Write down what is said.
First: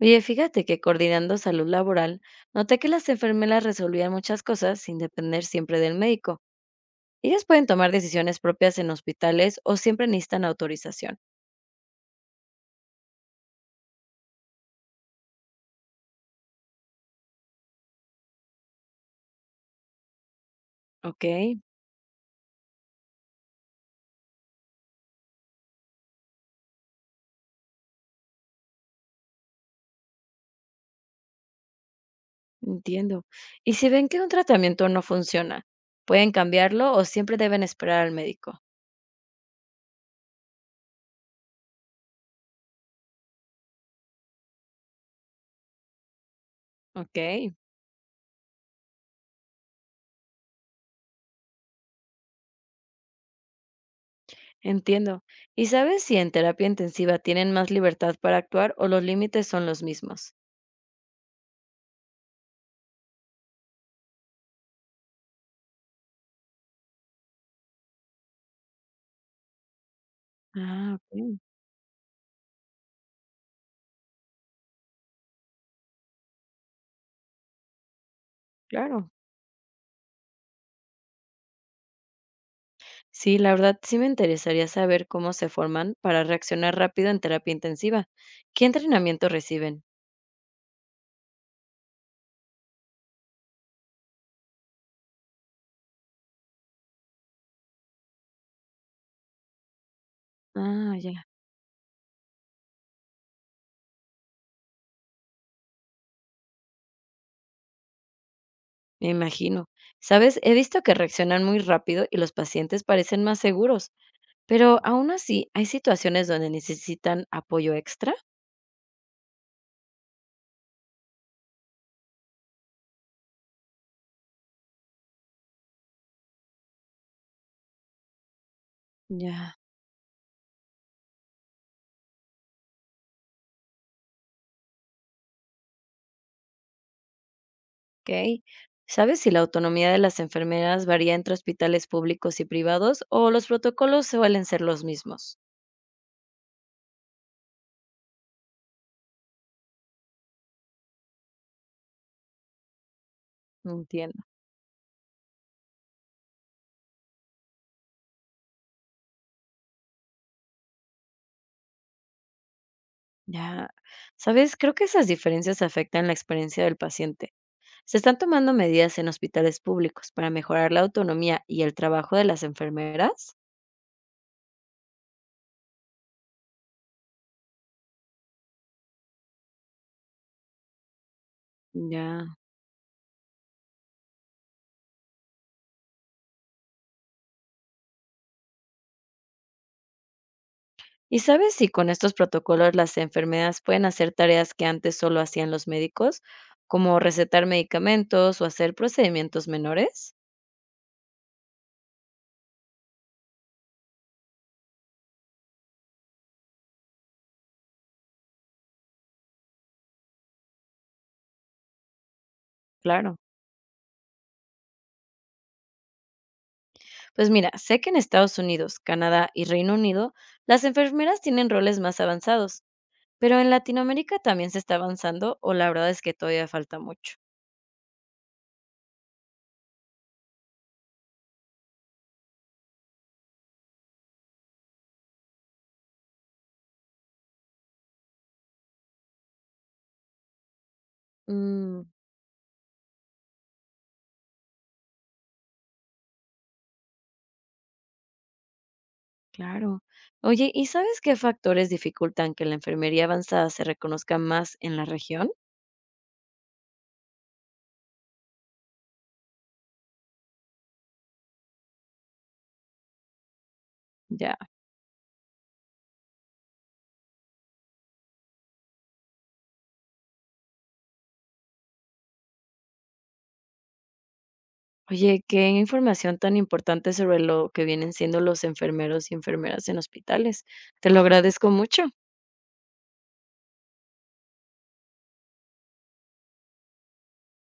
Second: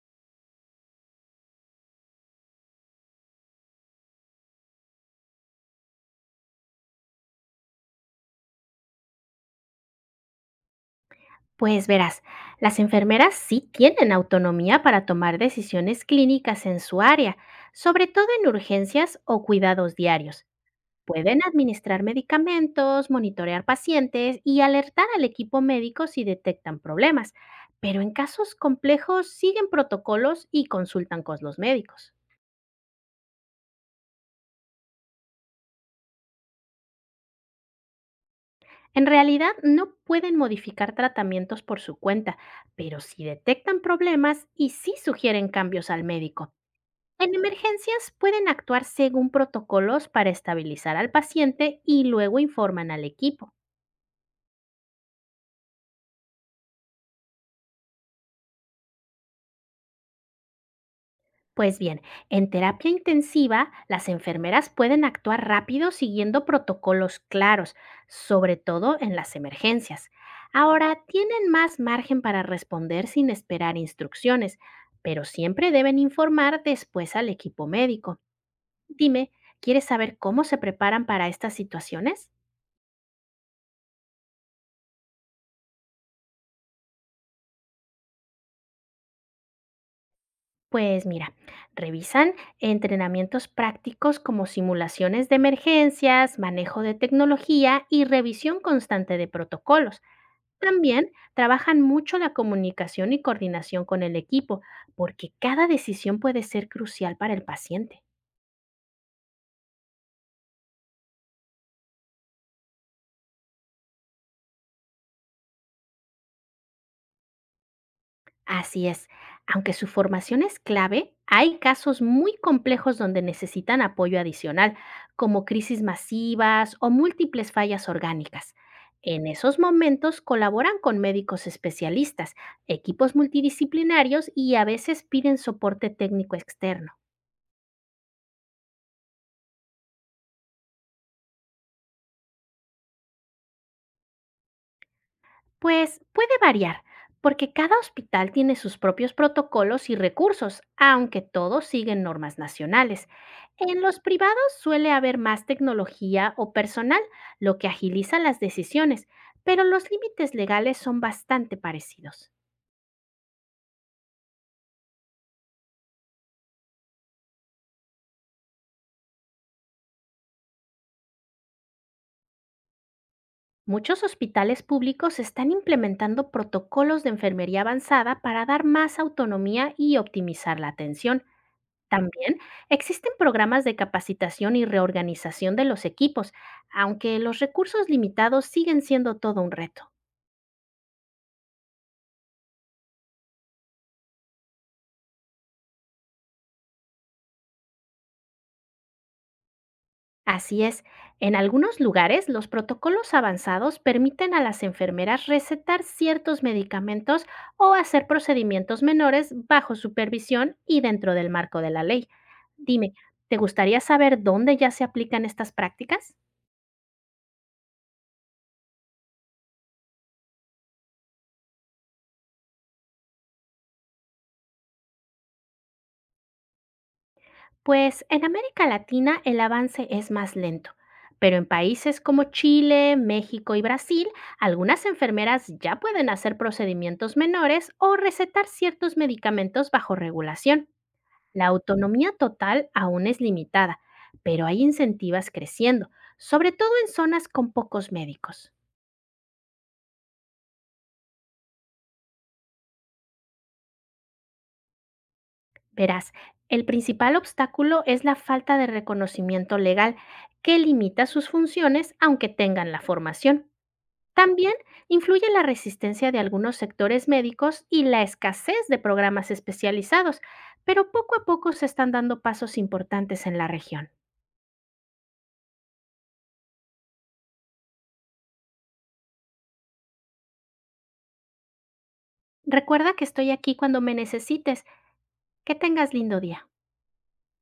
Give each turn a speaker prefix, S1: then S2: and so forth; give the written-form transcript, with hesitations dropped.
S1: Oye, fíjate que coordinando salud laboral, noté que las enfermeras resolvían muchas cosas sin depender siempre del médico. Ellas pueden tomar decisiones propias en hospitales o siempre necesitan autorización.
S2: Pues verás, las enfermeras sí tienen autonomía para tomar decisiones clínicas en su área, sobre todo en urgencias o cuidados diarios.
S1: Ok,
S2: Pueden administrar medicamentos, monitorear pacientes y alertar al equipo médico si detectan problemas, pero en casos complejos siguen protocolos y consultan con los médicos.
S1: entiendo. Y si ven que un tratamiento no funciona, ¿pueden cambiarlo o siempre deben esperar al médico?
S2: En realidad no pueden modificar tratamientos por su cuenta, pero sí detectan problemas y sí sugieren cambios al médico. En
S1: Ok,
S2: emergencias pueden actuar según protocolos para estabilizar al paciente y luego informan al equipo.
S1: entiendo. ¿Y sabes si en terapia intensiva tienen más libertad para actuar o los límites son los mismos?
S2: Pues bien, en terapia intensiva, las enfermeras pueden actuar rápido siguiendo protocolos claros, sobre todo en las emergencias.
S1: Ah,
S2: Ahora,
S1: ok,
S2: tienen más margen para responder sin esperar instrucciones, pero siempre deben informar después al equipo médico.
S1: claro.
S2: Dime, ¿quieres saber cómo se preparan para estas situaciones?
S1: Sí, la verdad sí me interesaría saber cómo se forman para reaccionar rápido en terapia intensiva. ¿Qué entrenamiento reciben?
S2: Pues mira, revisan entrenamientos prácticos como simulaciones de emergencias, manejo de tecnología y revisión constante de protocolos.
S1: Ah,
S2: También
S1: ya,
S2: trabajan mucho la comunicación y coordinación con el equipo, porque cada decisión puede ser crucial para el paciente.
S1: me imagino. Sabes, he visto que reaccionan muy rápido y los pacientes parecen más seguros, pero aún así hay situaciones donde necesitan apoyo extra.
S2: Así es, aunque su formación es clave, hay casos muy complejos donde necesitan apoyo adicional, como crisis masivas o múltiples fallas orgánicas. En
S1: Ya,
S2: esos momentos colaboran con médicos especialistas, equipos multidisciplinarios y a veces piden soporte técnico externo.
S1: ok. ¿Sabes si la autonomía de las enfermeras varía entre hospitales públicos y privados o los protocolos suelen ser los mismos?
S2: Pues puede variar, porque cada hospital tiene sus propios protocolos y recursos, aunque todos siguen normas nacionales. En los
S1: Entiendo.
S2: privados suele haber más tecnología o personal, lo que agiliza las decisiones, pero los límites legales son bastante parecidos.
S1: Ya, sabes, creo que esas diferencias afectan la experiencia del paciente. Se están tomando medidas en hospitales públicos para mejorar la autonomía y el trabajo de las enfermeras.
S2: Muchos hospitales públicos están implementando protocolos de enfermería avanzada para dar más autonomía y optimizar la atención.
S1: Ya.
S2: También existen programas de capacitación y reorganización de los equipos, aunque los recursos limitados siguen siendo todo un reto.
S1: ¿Y sabes si con estos protocolos las enfermeras pueden hacer tareas que antes solo hacían los médicos, como recetar medicamentos o hacer procedimientos menores?
S2: Así es, en algunos lugares los protocolos avanzados permiten a las enfermeras recetar ciertos medicamentos o hacer procedimientos menores bajo supervisión y dentro del marco de la ley. Dime,
S1: Claro.
S2: ¿te gustaría saber dónde ya se aplican estas prácticas?
S1: Pues mira, sé que en Estados Unidos, Canadá y Reino Unido, las enfermeras tienen roles más avanzados. Pero, ¿en Latinoamérica también se está avanzando, o la verdad es que todavía falta mucho?
S2: Pues en América Latina el avance es más lento, pero en países como Chile, México y Brasil, algunas enfermeras ya pueden hacer procedimientos menores o recetar ciertos medicamentos bajo regulación. La
S1: Mm,
S2: autonomía total aún es limitada, pero hay incentivas creciendo, sobre todo en zonas con pocos médicos.
S1: claro. Oye, ¿y sabes qué factores dificultan que la enfermería avanzada se reconozca más en la región?
S2: Verás, el principal obstáculo es la falta de reconocimiento legal, que limita sus funciones aunque tengan la formación.
S1: Ya.
S2: También influye la resistencia de algunos sectores médicos y la escasez de programas especializados, pero poco a poco se están dando pasos importantes en la región.
S1: Oye, qué información tan importante sobre lo que vienen siendo los enfermeros y enfermeras en hospitales. Te lo agradezco mucho.
S2: Recuerda que estoy aquí cuando me necesites. Que tengas lindo día.